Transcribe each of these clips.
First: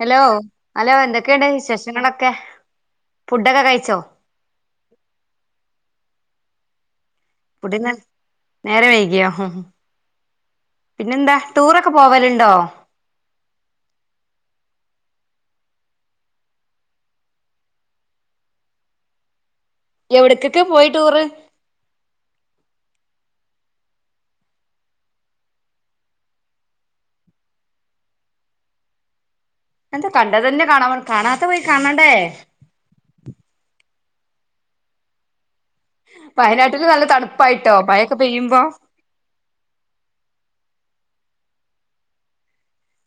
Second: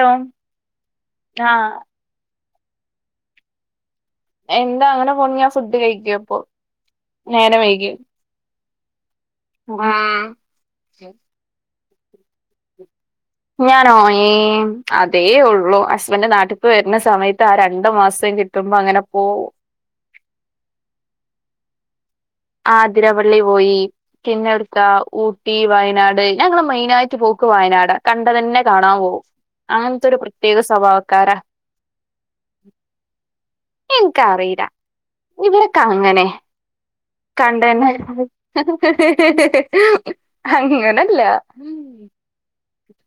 Hello hello എന്തൊക്കെയുണ്ട് ആഹ് വിശേഷങ്ങളൊക്കെ ഫുഡൊക്കെ കഴിച്ചോ എന്താ അങ്ങനെ പോണ ഞാൻ ഫുഡ് കഴിക്ക പ്പോ നേരെ വൈകകി നേരെ വൈിക്കിയോ പിന്നെന്താ ടൂറൊക്കെ പോവലുണ്ടോ ഞാൻ ഏ അതേ ഉള്ളു ഹസ്ബന്റ് നാട്ടിക് വരുന്ന സമയത്ത് ആ രണ്ട് മാസം കിട്ടുമ്പ അങ്ങനെപ്പോ എവിടക്കൊക്കെ പോയി ടൂറ് ആതിരപ്പള്ളി പോയി പിന്നെ എടുക്ക ഊട്ടി വയനാട് ഞങ്ങള് മെയിനായ്യിട്ട് പോ വയനാട് കണ്ട തന്നെ കാണാൻ പോവും എന്താ അങ്ങനത്തെൊരു പ്രത്യേക കണ്ടതന്നെ കാണാൻ സ്വഭാവക്കാരാ കാണാത്ത പോയി കാണണ്ടേ എനി ക്ക് അറിയില്ല ഇവിടക്കെ ങ്ങനെ വയനാട്ടില് നല്ല തണുപ്പായിട്ടോ മഴയൊക്കെ കണ്ടന്ന്നായിരിക്കും പെയ്യുമ്പോ [unintelligible] അങ്ങനെ ഇല്ല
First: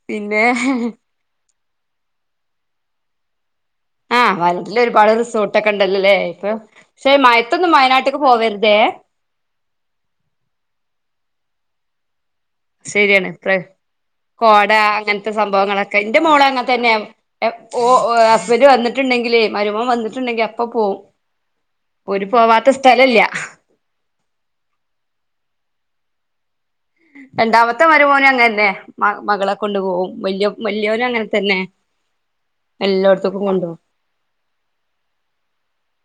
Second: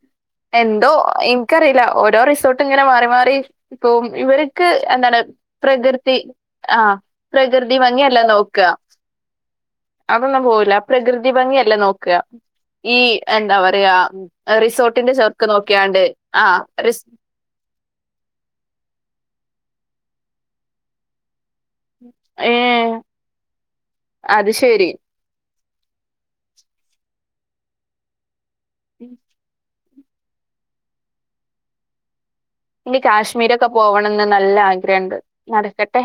പിന്നെ എന്തോ [unintelligible] എനിക്കറിയില്ല ഓരോ റിസോർട്ടും ഇങ്ങനെ മാറി മാറി ഇപ്പം ആഹ് ഇവർക്ക് വയനാട്ടില് ഒരുപാട് എന്താണ് റിസോർട്ട്ൊക്കെ ഉണ്ടല്ലോല്ലേ പ്രകൃതി ഇപ്പൊ ആ പക്ഷേ മയത്തൊന്നും പ്രകൃതി ഭംഗിയല്ല വയനാട്ടക്ക് നോക്കുക പോവരുതേ [unintelligible] അതൊന്നും പോവില്ല പ്രകൃതി ഭംഗിയല്ലേ നോക്കുക ഈ ശരിയാണ് പ്ര എന്താ പറയാ കോട റിസോർട്ടിന്റെ അങ്ങനത്തെ ചെർക്ക് സംഭവങ്ങളൊക്കെ നോക്കിയാണ്ട് എന്റെ മോള ആ അങ്ങനെ തന്നെ റിസ് ഓ ഹസ്ബന്ഡ് വന്നിട്ടുണ്ടെങ്കിൽ ല്ലേ മരുമം വന്നിട്ടുണ്ടെങ്കി അപ്പ പോകവും ഒരു ഏ പോവാത്ത സ്ഥലല്ല അത് ശരി രണ്ടാമത്തെ മരുമോന് അങ്ങന്നെ മകളെ കൊണ്ടു പോകും വല്യാ വലിയോനും അങ്ങനെ തന്നെ ഇനി എല്ലോട്ത്ത്ക്കും കാശ്മീരൊക്കെ കൊണ്ടോവും പോവണംന്ന് നല്ല ആഗ്രഹംുണ്ട് നടക്കട്ടെ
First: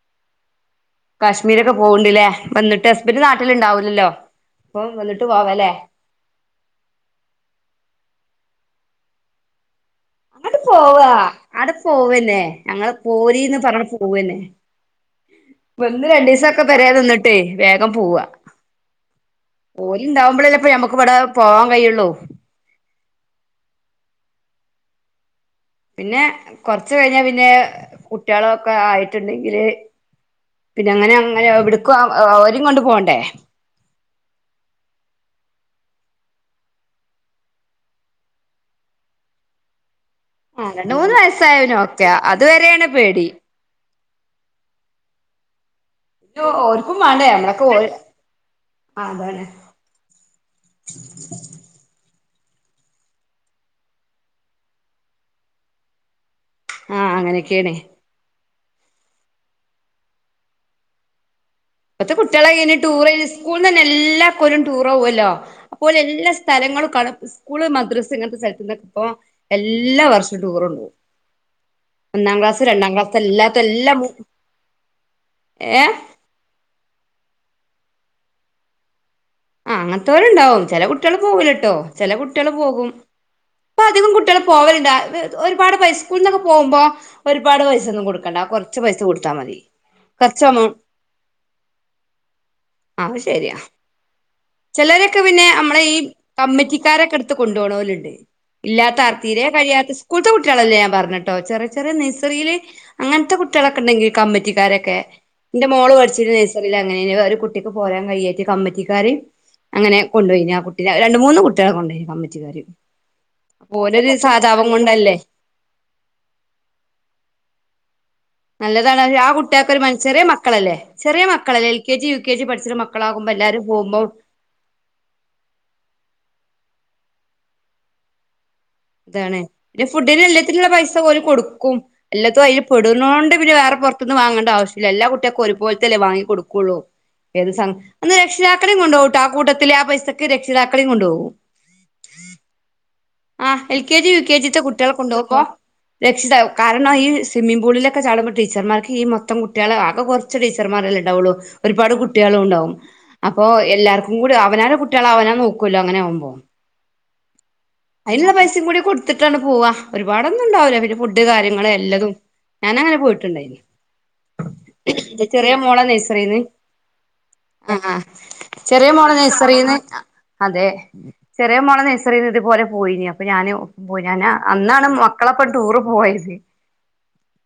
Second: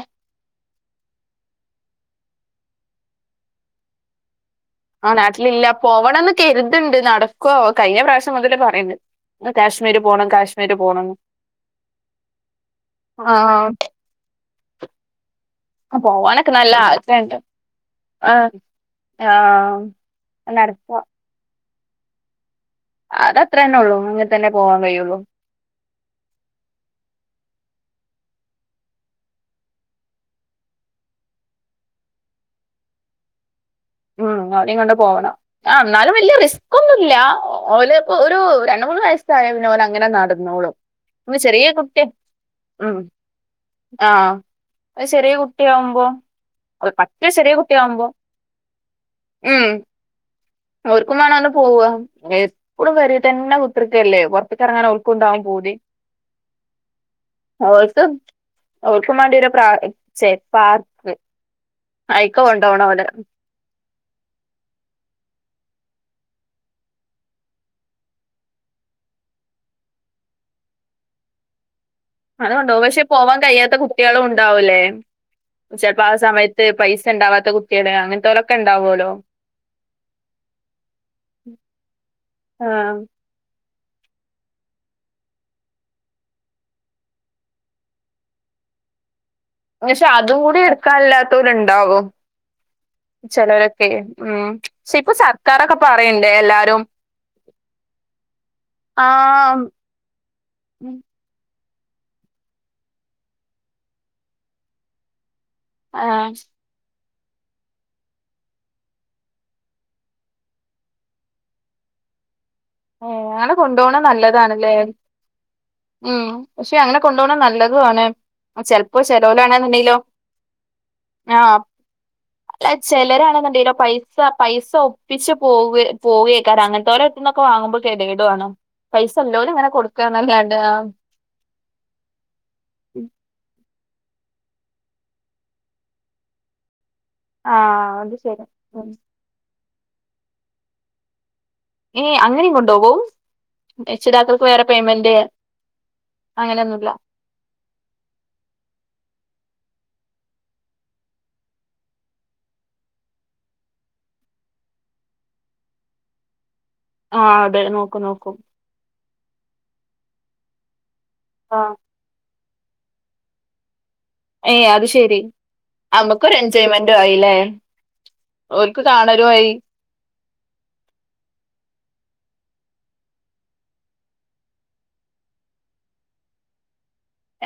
കാശ്മീരൊക്കെ പോവണ്ടില്ലേ വന്നിട്ട് ഹസ്ബണ്ട് ന്നാട്ടിലുണ്ടാവൂില്ലല്ലോ ആ നാട്ടിലില്ല പോവണംന്ന് കരുതുണ്ട് നടക്കോവം കഴിഞ്ഞ പ്രാവശ്യം [unintelligible] [unintelligible] അങ്ങോട്ട് കാശ്മീർ പോണം പോവാ എന്ന്. അടെ പോവന്നെ ഞങ്ങൾ ആ പോരിീന്ന് പറഞ്ഞ പോവന്നെ വന്ന് പോവാനൊക്കെ രണ്ടീസൊക്കെ നല്ല പെരേ ആഗ്രഹണ്ട് നിന്നിട്ടേ വേഗം പോവാ ആഹ് ആഹ് ഓല് ഇണ്ടാവുമ്പോളല്ലപ്പ മക്ക് നടക്ക ഇവിടെ പോവാൻ കഴിയുള്ളു അത് അത്ര തന്നെ ഉള്ളൂ അങ്ങനെ തന്നെ പോവാൻ കഴിയുള്ളു പിന്നെ കൊറച്ച് കഴിഞ്ഞാ പിന്നെ കുട്ടികളൊക്കെ ആയിട്ടുണ്ടെങ്കില് പിന്നെ അങ്ങനെ അങ്ങനെ എവിടക്കും അവരും കൊണ്ട് പോകണ്ടേ ഉം അവനും കൊണ്ട് പോകണം എന്നാലും വലിയ റിസ്ക്ന്നു ല്ല ഒരു രണ്ട മൂ മൂന്നു വയസ്സായ പിന്നെ ഓലങ്ങനെ ആ നടന്നോളും രണ്ട് മൂന്ന് ചെറ്യേ വയസ്സായവന് കുട്ടിയെ ഓക്കെയ അതുവരെയാണ് മ് പേടി ആഹ് ചെര്യേ കു ഓര്ക്കും വാണ്ടേ മ്മളെക്കെ ഓല് കുട്ടിയാവുമ്പോ അതന്നെ ഓൽക്കും വാണോലോ പോവാ എപ്പളും പെരീതന്നെ കുത്തിര്ക്കല്ലേ പൊർത്തെർങ്ങാന് ഓൽക്കൂണ്ടാവും പൂതി ആ അങ്ങനെയൊക്കെയാണ് ആഹ് ഓൽക്കും ഓൾക്കും വാണ്ട്യേരും പ്രാ ച്ചെ പാർക്ക് ഇപ്പത്തെ അയിക്ക് കുട്ട്യാളെങ്ങനെ കൊണ്ടോണം ഓലെ ടൂറൈന് സ്കൂൾനെന്നെ എല്ലാ കൊല്ലോം ടൂറോവല്ലോ അപ്പോലെല്ലാ സ്ഥലങ്ങളും കാണും സ്കൂള്, മദ്രസ് ങ്ങൻത്തെ സ്ഥലത്ത്നൊക്കെ അപ്പൊ എല്ലാ വർഷോം ടൂറൊണ്ടോവും. അത് കൊണ്ടോവും പക്ഷെ പോവാൻ അല്ലാത്ത കഴിയാത്ത എല്ലാ കുട്ട്യാളുണ്ടാവൂലേ ഏ ചെൽപ്പോ ആ സമയത്ത് പൈസ പൈസണ്ടാവാത്ത കുട്ട്യാള് അങ്ങൻത്തോലൊക്കെ ണ്ടാവോലോ ആഹ് അങ്ങൻത്തോല്ണ്ടാവും. ചെല കുട്ട്യാള് പോവൂലട്ടോ ചെല കുട്ട്യാള് പോകും ആഹ്. ഇപ്പ അധികം കുട്ട്യാളും പോവല്ണ്ട് ഒര്പാട് പൈസ സ്കൂൾ ന്നൊക്കെ പോക്മ്പോ ഒര്പാട് പൈസൊന്നും കൊട്ക്കണ്ട കൊർ കുറച്ച് പൈസ കൊട് പക്ഷെ അതും കൂടി ഇട്ക്കാല്ലാത്തോല് ണ്ടാവും. ചെലരൊക്കെയ് മ് ചെലരൊക്കെ പിന്നെ ഞമ്മളെ ഈ എല്ലാരും കമ്മിറ്റിക്കാരൊക്കെ ട്ത്ത് കൊണ്ടോണോല്ണ്ട് ഇല്ലാത്ത ആർ തീരെ ആഹ് കഴിയാത്ത സ്കൂളത്തെ കുട്ട്യാളല്ല ഞാം ഉം പറഞ്ഞത്ട്ടോ ചെറ് ചെറിയ നഴ്സറീല് അങ്ങനത്തെ കുട്ട്യാളൊക്കെ ണ്ടെങ്കി കമ്മറ്റിക്കാരക്കെ ന്റെ മോള് ആഹ് പഠിചീന്ന നഴ്സറീല് അങ്ങനേന്നു ഒര് കുട്ടിക്ക് പോരാൻ കഴിയാഞ്ഞിട്ട് കമ്മെറ്റിക്കാര് അങ്ങനെ കൊണ്ടോയ്ന് ആ കുട്ടിനെ രണ്ട് മൂന്ന് കുട്ട്യാളെ കൊണ്ടോയ്നി കമ്മെറ്റിക്കാര് ഏ അങ്ങനെ കൊണ്ടുപോണം നല്ലതാണല്ലേ കൊണ്ടല്ലേ ഉം പക്ഷെ അങ്ങനെ കൊണ്ടുപോണം നല്ലത് ത്തോനെ [unintelligible] നല്ലതാണ് ആ കുട്ടികൾക്കെ ഒരു ചെറിയ മക്കളല്ലേ ചെറിയ മക്കളല്ല L K G U K G പഠിച്ച്ണ മക്കളാകുമ്പോ എല്ലാരും ണ്ടല്ലോ പോകുമ്പോൾ പൈസ പൈസ ഒപ്പിച്ച് പോവെ പോവേ കാരം അങ്ങൻത്തോലെര്ട് ത്ത്ന്നൊക്കെ വാങ്ങുമ്പോ കെത്യേടുആണ് ഇതാണ് പിന്നെ ഫുഡിന് എല്ലാത്തിനുള്ള പൈസ പോലെ കൊടുക്കും എല്ലാത്തും അൽ പെടുന്നൊണ്ട് പിന്നെ വേറെ പുറത്തുന്നു വാങ്ങണ്ട ആവശ്യല്ല. എല്ലാ കുട്ട്യാൾക്കും ഒര്പോൽത്തല്ലെ വാങ്ങി കൊട്ക്കൊള്ളു ഏത് സം ആഹ് അത് ശരി രക്ഷിതാക്കളേം ഉം കൊണ്ടോവുട്ടോ ആകൂട്ടത്തില് രക്ഷിതാക്കളീം കൊണ്ടോവും. ഏ അങ്ങനീം കൊണ്ടോവോ ആഹ് L K G, U K ജീത്തെ കുട്ട്യാളെ കൊണ്ടോവുമ്പോ രക്ഷിതാവ് അങ്ങനെയൊന്നുല്ല കാരണം ഈ സ്വിമ്മിം പൂളിലൊക്കെ ചാടുമ്പോ ടീച്ചർമാർക്ക് ഈ മൊത്തം കുട്ട് കുട്ട്യാളെ ആകെ കോർച്ച് ടീച്ചർമാരല്ലേ ണ്ടാവൊള്ളൂ. ഒര്പാട് കുട്ട്യാളും ണ്ടാവും. അപ്പോ എല്ലാര്ക്കും കൂ അവനാന്റെ കുട്ട്യാളെ അവനാൻ നോക്കല്ലോ അങ്ങനാവുമ്പോ. ആഹ് അതെ നോക്കും അയ്ന്ള്ള നോക്കും പൈസീം കൂടി കൊട്ത്ത്ട്ടാണ് പോവാ. ഒര്പാടൊന്നും ണ്ടാവൂല പിന്നെ ഫുഡ്ഡ് കാര്യങ്ങള് ആഹ് എല്ലതും ഞാന ങ്ങനെ പോയിട്ട്ണ്ടായ്നി. ഏയ് അത് ശെരി ന്റെ ചെറ്യേ മോളെ നമ്മുക്കൊരു നെയ്സറീന്ന് എൻജോയ്മെന്റും ആയില്ലേ ആഹ് ആഹ് ഓൽക്ക് ചെറ്യേ മോളെ കാണലും ആയി നയ്സറീന്ന്. അതെ ചെറ്യേ മോളെ നെയ്സെറീന്ന് തേപോലെ പോയീനി അപ്പ ഞാന് പോയി ഞാ അന്നാണ് മക്കളെപ്പ ടൂറ് പോയത്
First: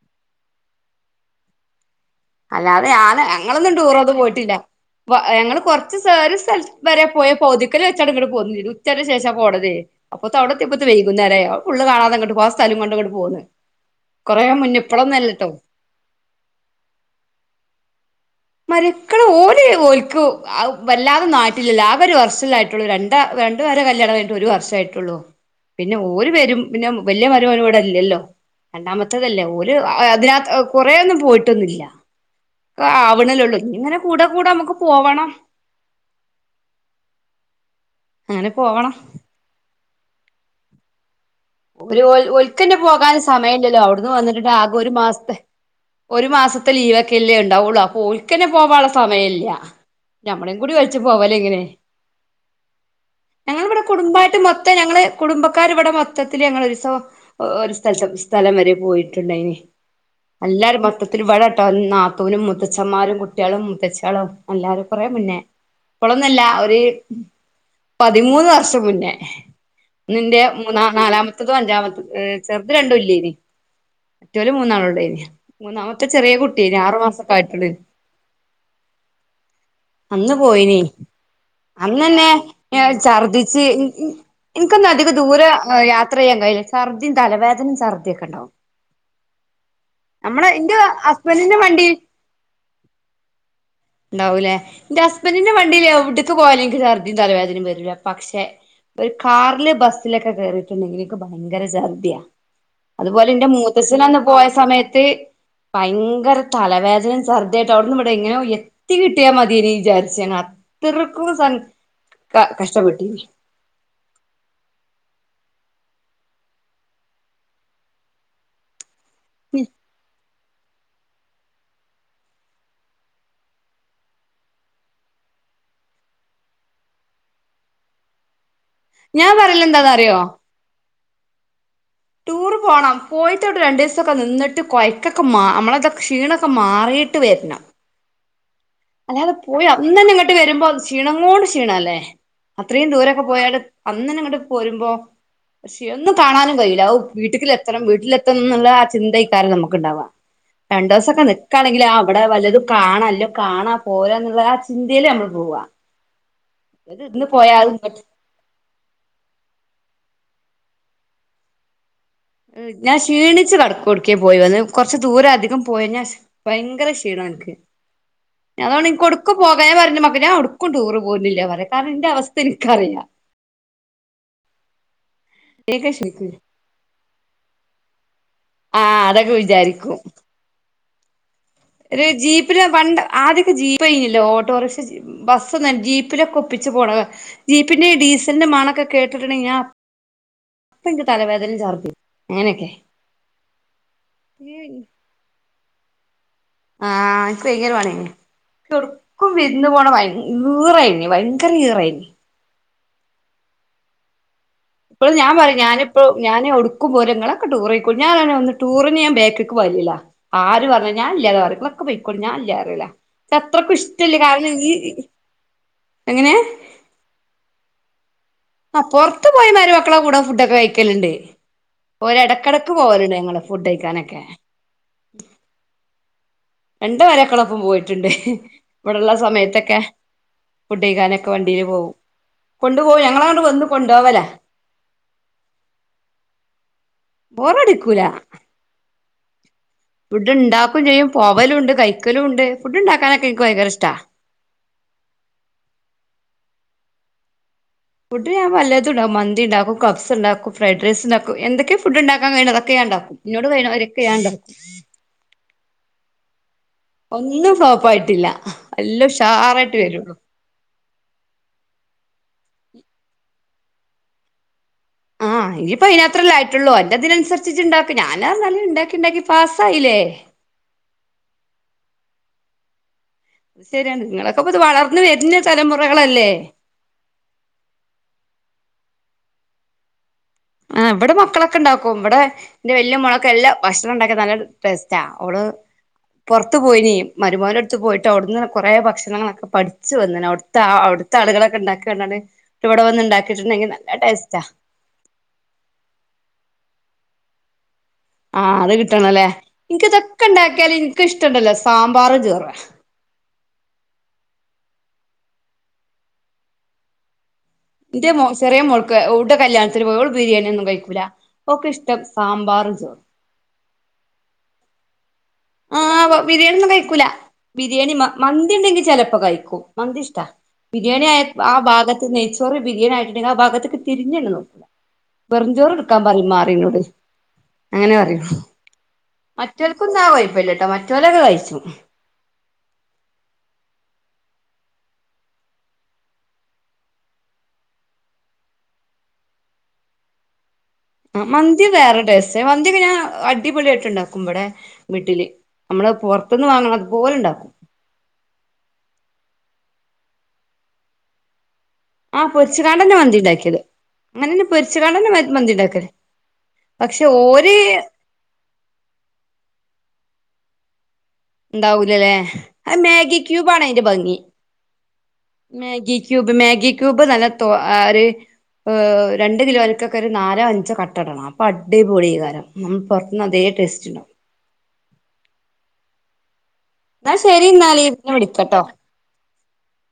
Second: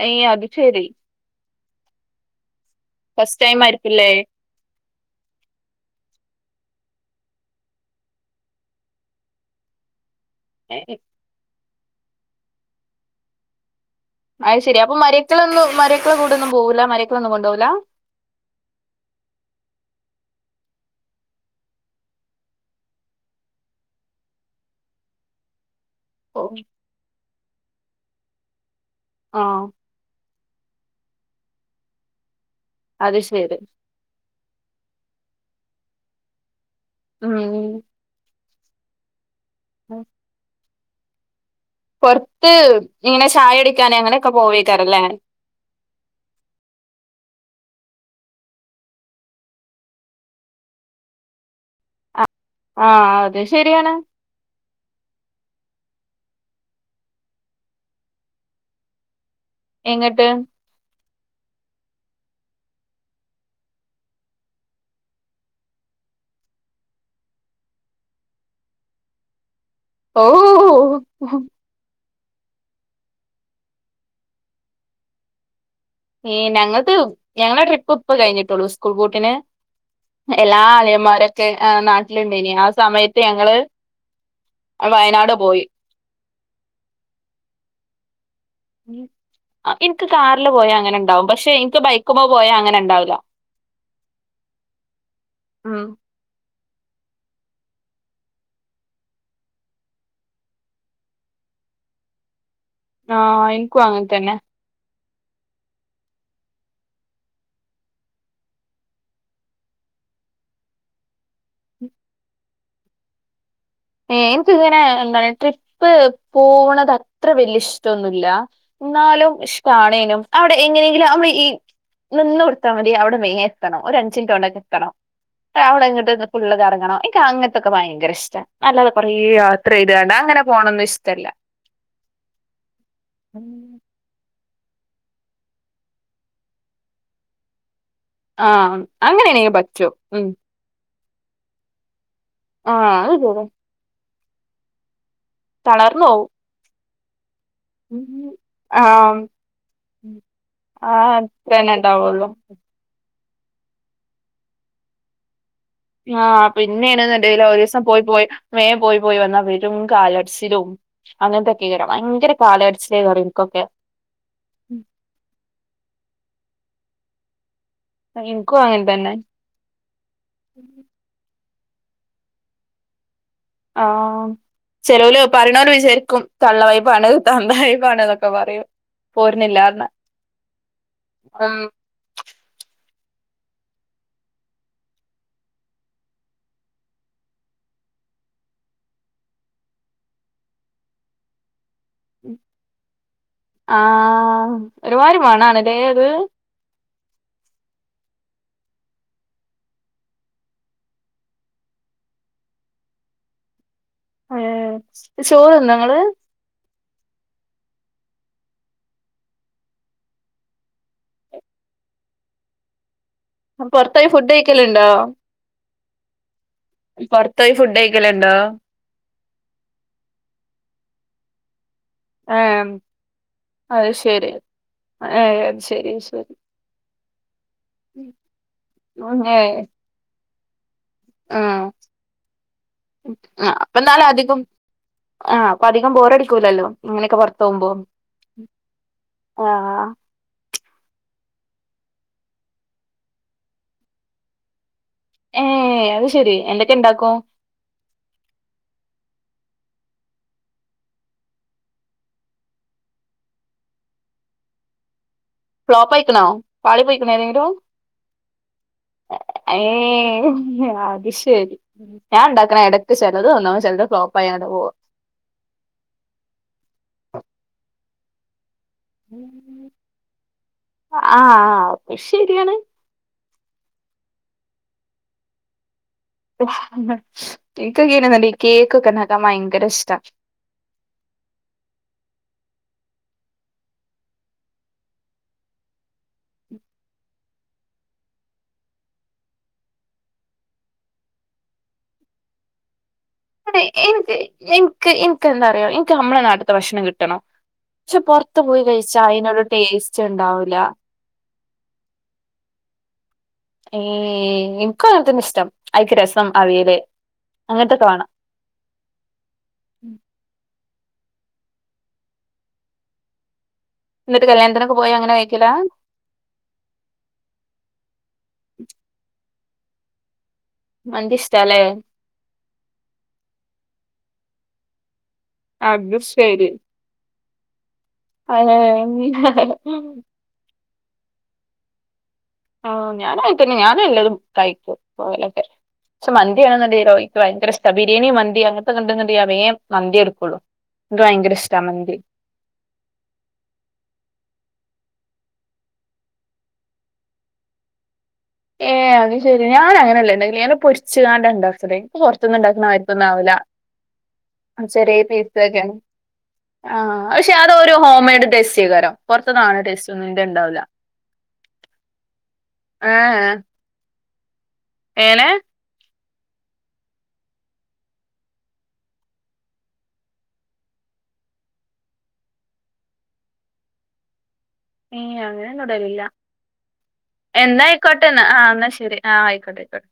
ഏയ് അത് ശെരി അല്ലാതെ ഞാന് ഫസ്റ്റ് ടൈം ഞങ്ങളൊന്നും ആയിരിക്കുംല്ലേ ടൂറോന്നും പോയ്ട്ടില്ല. ഞങ്ങള് കൊർച്ച് സേർ സ്ഥല വേ പോയ പൗതുക്കലൽ വെച്ചാണ് ഇങ്ങട്ടടെ പോകുന്ന ഉച്ചേ ശേഷ പോണേതെ അപ്പൊ അവിടത്തെപതന്നെ വൈകുന്നേരേ ഫുള്ള് കാണാതെങ്ങട്ട് പോ ആ സ്ഥലം കണ്ട്ങ്ങട്ട് പോന്ന് കൊറേ അത് ശെരി മുന്നേ അപ്പ ഇപ്പളൊന്നും അല്ലട്ടോ മര്ക്കളൊന്നും മര്ക്കളെ കൂടൊന്നും പോവൂല. മര്ക്കളൊന്നും കൊണ്ടോവൂല മര്ക്കള് ഓല് ഓൽക്ക് അഹ് വല്ലാതെ നാട്ടില്ലല്ലോ ആകെ ഒര് വർഷല്ലേ ആയിട്ട്ള്ളു രണ്ട രണ്ട് പേരെ കല്യാണം കൈഞ്ഞ്ട്ടും ഒര് വർഷായ്ട്ടൊള്ളു പിന്നെ ഓര് വെരും പിന്നെ വല്യ മരോന് വടെ ല്ലല്ലോ രണ്ടാമത്തേതല്ലേ ആഹ് ഓല് അതിനക കൊറേന്നും പോയിട്ടൊന്നുല്ല. അത് ശെരി ആവണല്ലേള്ളു ഞ്ഞിങ്ങനെ കൂടെ അ കൂടെ നമുക്ക് പോവണം. ആ അങ്ങനെ പോവണം. [inaudible] ഒരു ഒരു പൊറത്ത് ഓൽക്കെന്നെ പോകാൻ ഇങ്ങനെ ചായ സമയല്ലല്ലോ കുടിക്കാന് അവിടുന്ന് അങ്ങനെയൊക്കെ വന്നിട്ടിണ്ട് ആകെ ഒരു പോവേക്കാരല്ലേ മാസത്തെ ഒരു മാസത്തെ ലീവൊക്കെല്ലേ? ണ്ടാവൊള്ളു അപ്പോ ഓല്ക്കെന്നെ പോവാള്ള സമയല്ല ഞമ്മളീം കൂടി വലിച്ചു പോവലെങ്ങനെ? ആഹ് അത് ഞങ്ങളിവിടെ ശരിയാണ് കുടുംബായിട്ട് മൊത്തം ഞങ്ങള് കുടുംബ ക്കാർ ഇവിടെ മൊത്തത്തിൽ ഞങ്ങളൊരീസം ഒരു സ്ഥലത്ത് സ്ഥലം വരെ പോയി. ണ്ടായിന് എങ്ങട്ട് എല്ലാരും മൊത്ത ത്തത്തില് നാത്തൂനും മുത്തച്ഛമാരും കുട്ട്യാളും മൂത്തച്യാളും എല്ലാരും കുറെ മുന്നേ ഇപ്പോളൊന്നല്ല ഒരു പതിമൂന്ന് വർഷം മുന്നേ ന്ന് ഓ ന്റെ മൂന്നാ നാലാമത്തതും അഞ്ചാമത്തും. ഏ ചെറുത് രണ്ടും ഇല്ലേന് മറ്റോല് മൂന്നാളുണ്ടെയ്നി. മൂന്നാമത്തെ ചെറിയ ഈ കുട്ടിയെയ്നു ഞങ്ങൾത് ആറു മാസക്കെ ഞങ്ങളെ ആയിട്ടൊള്ളേ നി. ട്രിപ്പ് ഇപ്പ കഴിഞ്ഞിട്ടുള്ളൂ സ്കൂൾ പൂട്ടിന് അന്ന് എല്ലാ പോയിനി അളിയന്മാരൊക്കെ അന്നന്നെ നാട്ടിലുണ്ടേനി ആ ഞാൻ സമയത്ത് ഞങ്ങള് ഛർദിച്ച്. ൻക്കൊന്നും അധികം വയനാട് ദൂര പോയി യാത്ര ചെയ്യാൻ കഴിയില്ല ഛർദിയും തലവേദനയും ചർദിയൊക്കെ ണ്ടാവും. ആ ൻക്ക് കാറില് പോയാ അങ്ങനെ ണ്ടാവും പക്ഷെ ഹസ്ബൻഡിന്റെ ൻക്ക് വണ്ടി ബൈക്കുമ്മെ പോയാ അങ്ങനെ ണ്ടാവൂല. ഉണ്ടാവൂലേ ന്റെ ഹസ്ബൻഡറിന്റെ ഉം വണ്ടീല് എവിട്ക്ക് പോയാലും ൻക്ക് ശർദ്ദി തലവേനേം വരൂല്ല പക്ഷെ ഒരു കാറില് ബസ്സിലൊക്കെ കേറിട്ടുണ്ടെങ്കിൽ ൻക്ക് ഭയങ്കര ചർദിയാ അതുപോലെ ആഹ് ന്റെ ഇൻക്കും അങ്ങൻ മൂത്തച്ചനന്ന് തന്നെ പോയ സമയത്ത്. ഭയങ്കര തലവേദനയും ശർദായിട്ട് അവിടുന്ന് ഇവിടെ എങ്ങനെ ത്തി കിട്ടിയാൽ മതേനി വിചാരിച്ച് ഞാൻ അത്രക്കും സ ക കഷ്ടപ്പെട്. ഏ എനക്ക്ങ്ങനെ എന്താണ് ട്രിപ്പ് പോവണത് അത്ര വല്യ ഇഷ് ടൊന്നുല്ല. എന്നാലും ഇഷ്ടം ആണേനും. അവിടെ എങ്ങനെയെങ്കിലും അ ഈ നിന്ന് കൊടുത്താ മതി അവിടെ മെയ് നായെത്തണം ഒരു അഞ്ച് മിൻറ്റോ ണ്ടൊക്കെ എത്തണം. അവടെ ങ്ങട്ട് ഫുള്ള് കറങ്ങണം ൻക്ക് അങ്ങനത്തൊക്കെ ഭയങ്കര ഇഷ്ട- അല്ലാതെ കൊറേ ഞാൻ പറയല് യാത്ര ചെയ്താണ്ട് എന്താന്നറിയോ അങ്ങനെ പോണൊന്നും ഇഷ്ടല്ല. ടൂർ പോണം പോയിട്ട വിടെ രണ്ടീസൊക്കെ നിന്നിട്ട്. ട്ട് കൊയ്ക്കൊക്കെ മാ നമ്മളത ക്ഷീണൊക്കെ മാറിട്ട് വെര്ണം. ആഹ് അല്ലാതെ അങ്ങനെയാണെങ്കി പോയി പറ്റും അന്ന് തന്നെ ഉം ങ്ങട്ട് വെരുമ്പോ ക്ഷീണങ്ങങ്ങോണ്ട് ക്ഷീണല്ലേ ആഹ് അത്രയും അത് ദൂരൊക്കെ ശരിയാ പോയാട് അന്നെന്നെ ങ്ങട്ട് പോരുമ്പോ? ക്ഷേ തളർന്നു ഒന്നും പോവും. കാണാനും കയ്യൂല്ല വീട്ടിൽ ട്ടിലെത്തണം വീട്ടിലെത്തണം ന്ന്ള്ള ആ ആഹ് ചിന്തേക്കാരം നമുക്ക്ണ്ടാവാ രണ്ടു ആ ദിവസൊക്കെ അത്രന്നെ നിക്കാണെങ്കിൽ ആ അവിടെ ഉണ്ടാവുള്ളൂ. വല്ലതും കാണാ ല്ലോ കാണാ പോരാ ന്ന്ള്ള ആ ചിന്തേല് ഞമ്മള് പോവാ ആ ഇത് ഇന്ന് പിന്നെണ്ന്ന്ണ്ടേല് പോയാ അത് ഒരിസം പോയി ഇങ്ങട്ട് പോയി വേ പോയി പോയി വന്നാൽ പെരും കാല് ചിലും അങ്ങനത്തൊക്കേക്കാരം. ഞാൻ ക്ഷീണിച്ച് കെട്ക്കും എവ്ട്ക്കേ പോയി വന്ന് കൊറച്ച് ദൂരം അധികം പോയിയയ്ഞാ വയങ്കര ക്ഷീണ ഇൻക്ക് ഇൻക്കും അങ്ങൻ അതോണ്ട് ഇൻക്ക് തന്നെ എവട്ക്കും പോകാൻ ഞാൻ പറയും മക്കളോട് ഒടുക്കും ടൂർ പോരുന്നില്ലാന്ന് പറയും. കാരണം ന്റെ അവസ്ഥ ഇൻക്കറിയാ ആ ചെലോൽ പറയണോൽ വിചാരിക്കും തള്ളവയ്പാണ് തന്തവയ്പാണ് ന്നൊക്കെ പറയും. ആ അതൊക്കെ പോര്നില്ലാർഞ്ഞാ വിചാരിക്കു. ഒരു ജീപ്പിൽ പണ്ട ആദ്യൊക്കെ ജീപ്പ് കഴിഞ്ഞല്ലോ ഓട്ടോറിക്ഷ ബസ് ജീപ്പിലൊക്കെ ഒപ്പിച്ച് പോണ ജീപ്പിന്റെ ഡിസന്റെ മണൊക്കെ കേട്ടിട്ടു ഞാ അപ്പ എന്റെ തലവേദനയും ചർദ്ദിയും. ആ ഒരുമാതിരി മണാണല്ലേ അത് ആ എനക്ക് പയങ്കര വടയരുന്നു ചെടക്കും വിന്ന് പോണ ഭ ഈറായിന ഭയങ്കര ഈറായിന് ഉം ഇപ്പൾ ഞാൻ ചോറ് പറയും തിന്നോ ഇങ്ങള് ഞാനിപ്പ ഞാന് പക്കും പോരങ്ങളൊക്കെ ടൂറ ഞാനെ ഒന്ന് ടൂറിന് ഞാൻ ബേക്കക്ക് പോല്ലില്ല ആര് പറഞ്ഞാ ഇല്ലാതെ പോയിക്കൊളഞ്ഞ ഞാൻ അല്ല അറല്ല ക്ഷ അത്രക്കും പൊർത്തോയി ഇഷ്ടമല്ല ഫുഡ് കാരണം കഴിക്കല്ണ്ടോ അങ്ങനെ പുറത്ത പോയി ഫുഡ് കായിക്കൽ ആ പുറത്ത് പോയേര മക്കളെ കൂടാ ഫുഡ്ക്കെ കഴിക്കലുണ്ട് ഇടക്കിടക്ക് ഏഹ് പോവലണ്ട് ഞങ്ങള് ഫുഡ് അത് കഴിക്കാനൊക്കെ ശെരി ഏഹ് അത് ശെരി ശെരി രണ്ടു മരക്കളപ്പം പോയിട്ടുണ്ട് ഇവിടെള്ള ഏഹ് സമയത്തൊക്കെ ഫുഡ്ഴകാനൊക്കെ ആഹ് വണ്ടിയില് പോകവും കൊണ്ട് പോകും ഞങ്ങളങ്ങൊണ്ട് ആ വന്ന് അപ്പൊ എന്നാലും കൊണ്ടുപവല്ലെ അധികം ആ അപ്പൊ അധികം ബോറടിക്കൂലല്ലോ അങ്ങനെയൊക്കെ പുറത്തകുമ്പോ ബോറടിക്കൂല ഇവിടുണ്ടാ ചെയ്യും പോവലും ഉണ്ട് കൈക്കലും ഉണ്ട് ഫുഡ് ഉണ്ടാക്കാനൊക്കെ എനിക്ക് ഭയങ്കര ഇഷ്ട ഏ അത് ശെരി എന്തൊക്കെ ഇണ്ടാക്കോ ഫുഡ് ഞൻല്ലത ഉണ്ടും മന്തി ഉണ്ടാക്കും കബ്സ് ഉണ്ടാക്കും ഫ്രഡ് റൈസ്ണ്ടാക്കും എന്തൊക്കെ ഫുഡ് ഉണ്ടാക്കാൻ കഴിഞ്ഞതെ അതൊക്കെ ഞാൻ ണ്ടാക്കുംന്നോട് അവരൊക്കെയാണ്ടാക്കും ഫ്ലോപ്പ് ഐക്കണോ പാളി പോയിക്കണെങ്കിലോ ഒന്നും ഫ്ലോപ്പായിട്ടില്ല എല്ലാം ഉഷാറായിട്ട് വരുള്ളൂ ഏതക്കിലും ഏ... ശരി ഞാൻ ഉണ്ടാക്കണ ഇടക്ക് ചിലത് ഒന്നാ ചിലത് നന്നാവും ചെലത് ഫ്ലോപ്പ് ആയി അവിടെ പോവാ ആ ഇനി ഇപ്പ അതിന അത്രല്ലായിട്ടുള്ളു എന്റെറെതിനനുസരിട്ടുണ്ടാക്ക ഞാനാ ഇണ്ടാക്കി ഇണ്ടാക്കി പാസ്സായില്ലേ ആ അപ്പൊ ശരിയാണ് അത് ശരിയാണ് നിങ്ങളൊക്കെ ഇ ഇത് വളർന്നു വരുന്ന തലമുറ ഇന്ക് ക്കെയുണ്ടല്ലോ കേക്ക് ഉണ്ടാ പയങ്കര ഷ്ട ആ ഇവിടെ മക്കളൊക്കെ ഉണ്ടാക്കും ഇവിടെന്റെ വല്യ മുളക്കെ എല്ല ഭക്ഷണം ഉണ്ടാക്കിയ നല്ലൊരു ടേസ്റ്റാ ഓൾ ആ പുറത്ത് പോയിന മരുമോൻ അടുത്ത് പോയിട്ട് അവിടുന്ന് കുറേ ഭക്ഷണങ്ങളൊക്കെ പഠിച്ചു വന്ന അവിടുത്തെ അടുത്ത ആളുകളൊക്കെ ഉണ്ടാക്കണ്ടാണ് ഇ ഇവിടെ വന്ന് ഇണ്ടാക്കിട്ടുണ്ടെങ്കിൽ നല്ല ടേസ്റ്റ എന്താറ എനിക്ക് നമ്മളെ നാട്ടത്തെ ഭക്ഷണം കിട്ടണം പക്ഷെ പൊറത്ത് ആഹ് പോയി അത് കഴിച്ചാ കിട്ടണല്ലേ അതിനൊരു ടേസ്റ്റ് ഉണ്ടാവൂല ണ്ടല്ലോ സാമ്പാറ ചോറ ഏ ഇൻകോ അന്തന് ഇഷ്ടം അഐക്ക രസം അവിയാൽ എന്റെ ചെറിയ മുൾക്ക് ഉവിടെല്യാണത്തിന് പോയോൾ ബിരിയാണി ഒന്ന കഴിക്കും ഒക്കെ ഇഷ്ടം സാമ്പാർ ചോറ് എന്നിട്ട് കല്യാത്തിനൊക്ക പോ അങ്ങനെ കഴിക്കല ആ ബിരിയാണി ഒന്നും കഴിക്കൂല ബിരിയാണി മന്തി ഉണ്ടെങ്കിൽ ചിലപ്പോ കഴിക്കും മന്തി ഇഷ്ട്ട ബിരിയാണി അനക്ക് ആ ആ ഇഷ്ടാല്ലേ ഭാഗത്ത് നെയ്ച്ചോറി ബിരിയാണി ആയിട്ടുണ്ടെങ്കിൽ ആ ഭാഗത്ത് തിരിഞ്ഞന്നെ നോക്ക വെറുംചോറ് അത് എടുക്കാൻ പറയും ശരി മാറിനോട് അങ്ങനെ പറയൂ ഏ, മറ്റവർക്കൊന്നാ കുഴപ്പില്ലട്ടോ മറ്റവലൊക്കെ കഴച്ചു ആ ഞാനയി തന്നെ ഞാന എല്ലരും കഴിക്കും പോലൊക്കെ പക്ഷെ മന്തിയാണെന്നുണ്ടല്ലോക്ക് ഭയങ്കര ഇ്ട ബിരിയാണി മന്തി അങ്ങനത്തെ കണ്ടുണ്ട മേൻ മന്തി എടുക്കുള്ളു ആ മന്തി വേറെ ടേസ്റ്റ മന്തിയൊക്കെ ഞാൻ അടിപൊളിയ ആയിട്ട് ഉണ്ടാക്കുമ്പടെ വീട്ടില് നമ്മള് പുറത്തന്ന് വാങ്ങണം അതുപോലെ ഇണ്ടാക്കും ഏ അത് ശരി ഞാന അങ്ങനല്ലേണ്ടെങ്ക ങ്ങനെ പൊരിച്ച് കാണ്ടുണ്ടോ ഇപ്പ ആ പുൊറത്തൊന്നും ഇണ്ടാക്കുന്ന പൊരിച്ചുകാണ്ടന്നെ ആത്തൊന്നും മന്തി ആവില്ല ഉണ്ടാക്കിയത് അങ്ങനെന്നെ ചെറിയ പൊരിച്ചുകാണ്ടന്നെ മന്തി പസൊക്കെ ഉണ്ടാക്കല് ആ പക്ഷെ അതോ ഹോം മെയ്ഡ് ടെസ്റ്റ് ചെയ്തുതരാം പുറത്തതണ ടെസ്റ്റ് ഒന്നുംറെ ഇണ്ടാവില്ല ഉണ്ടാവൂലല്ലേ ആ മാഗി ഏഹ് ക്യൂബ ആണ് അതിന്റെ ഭംഗി. ഏനെ മാഗി കൂബ് മ മാഗി ക്യുബബതല്ലത്തോ ആര് ഹ് രണ്ട് കിലോ അരക്കൊക്കെ ഒരു നാലോ, അഞ്ചോ, കട്ടടണം അപ്പൊ അടിപൊടികാരം. നമ്മ പുറത്ത് അതേ ടേസ്റ്റിനോ അങ്ങനെ തുടലില്ല ശരി എന്നാ എന്നാല് പിന്നെ ആയിക്കോട്ടെന്ന് ആ വിളിക്കാട്ടോ എന്നാ ശരി. ആഹ ആയിക്കോട്ടെ. ആയിക്കോട്ടെ.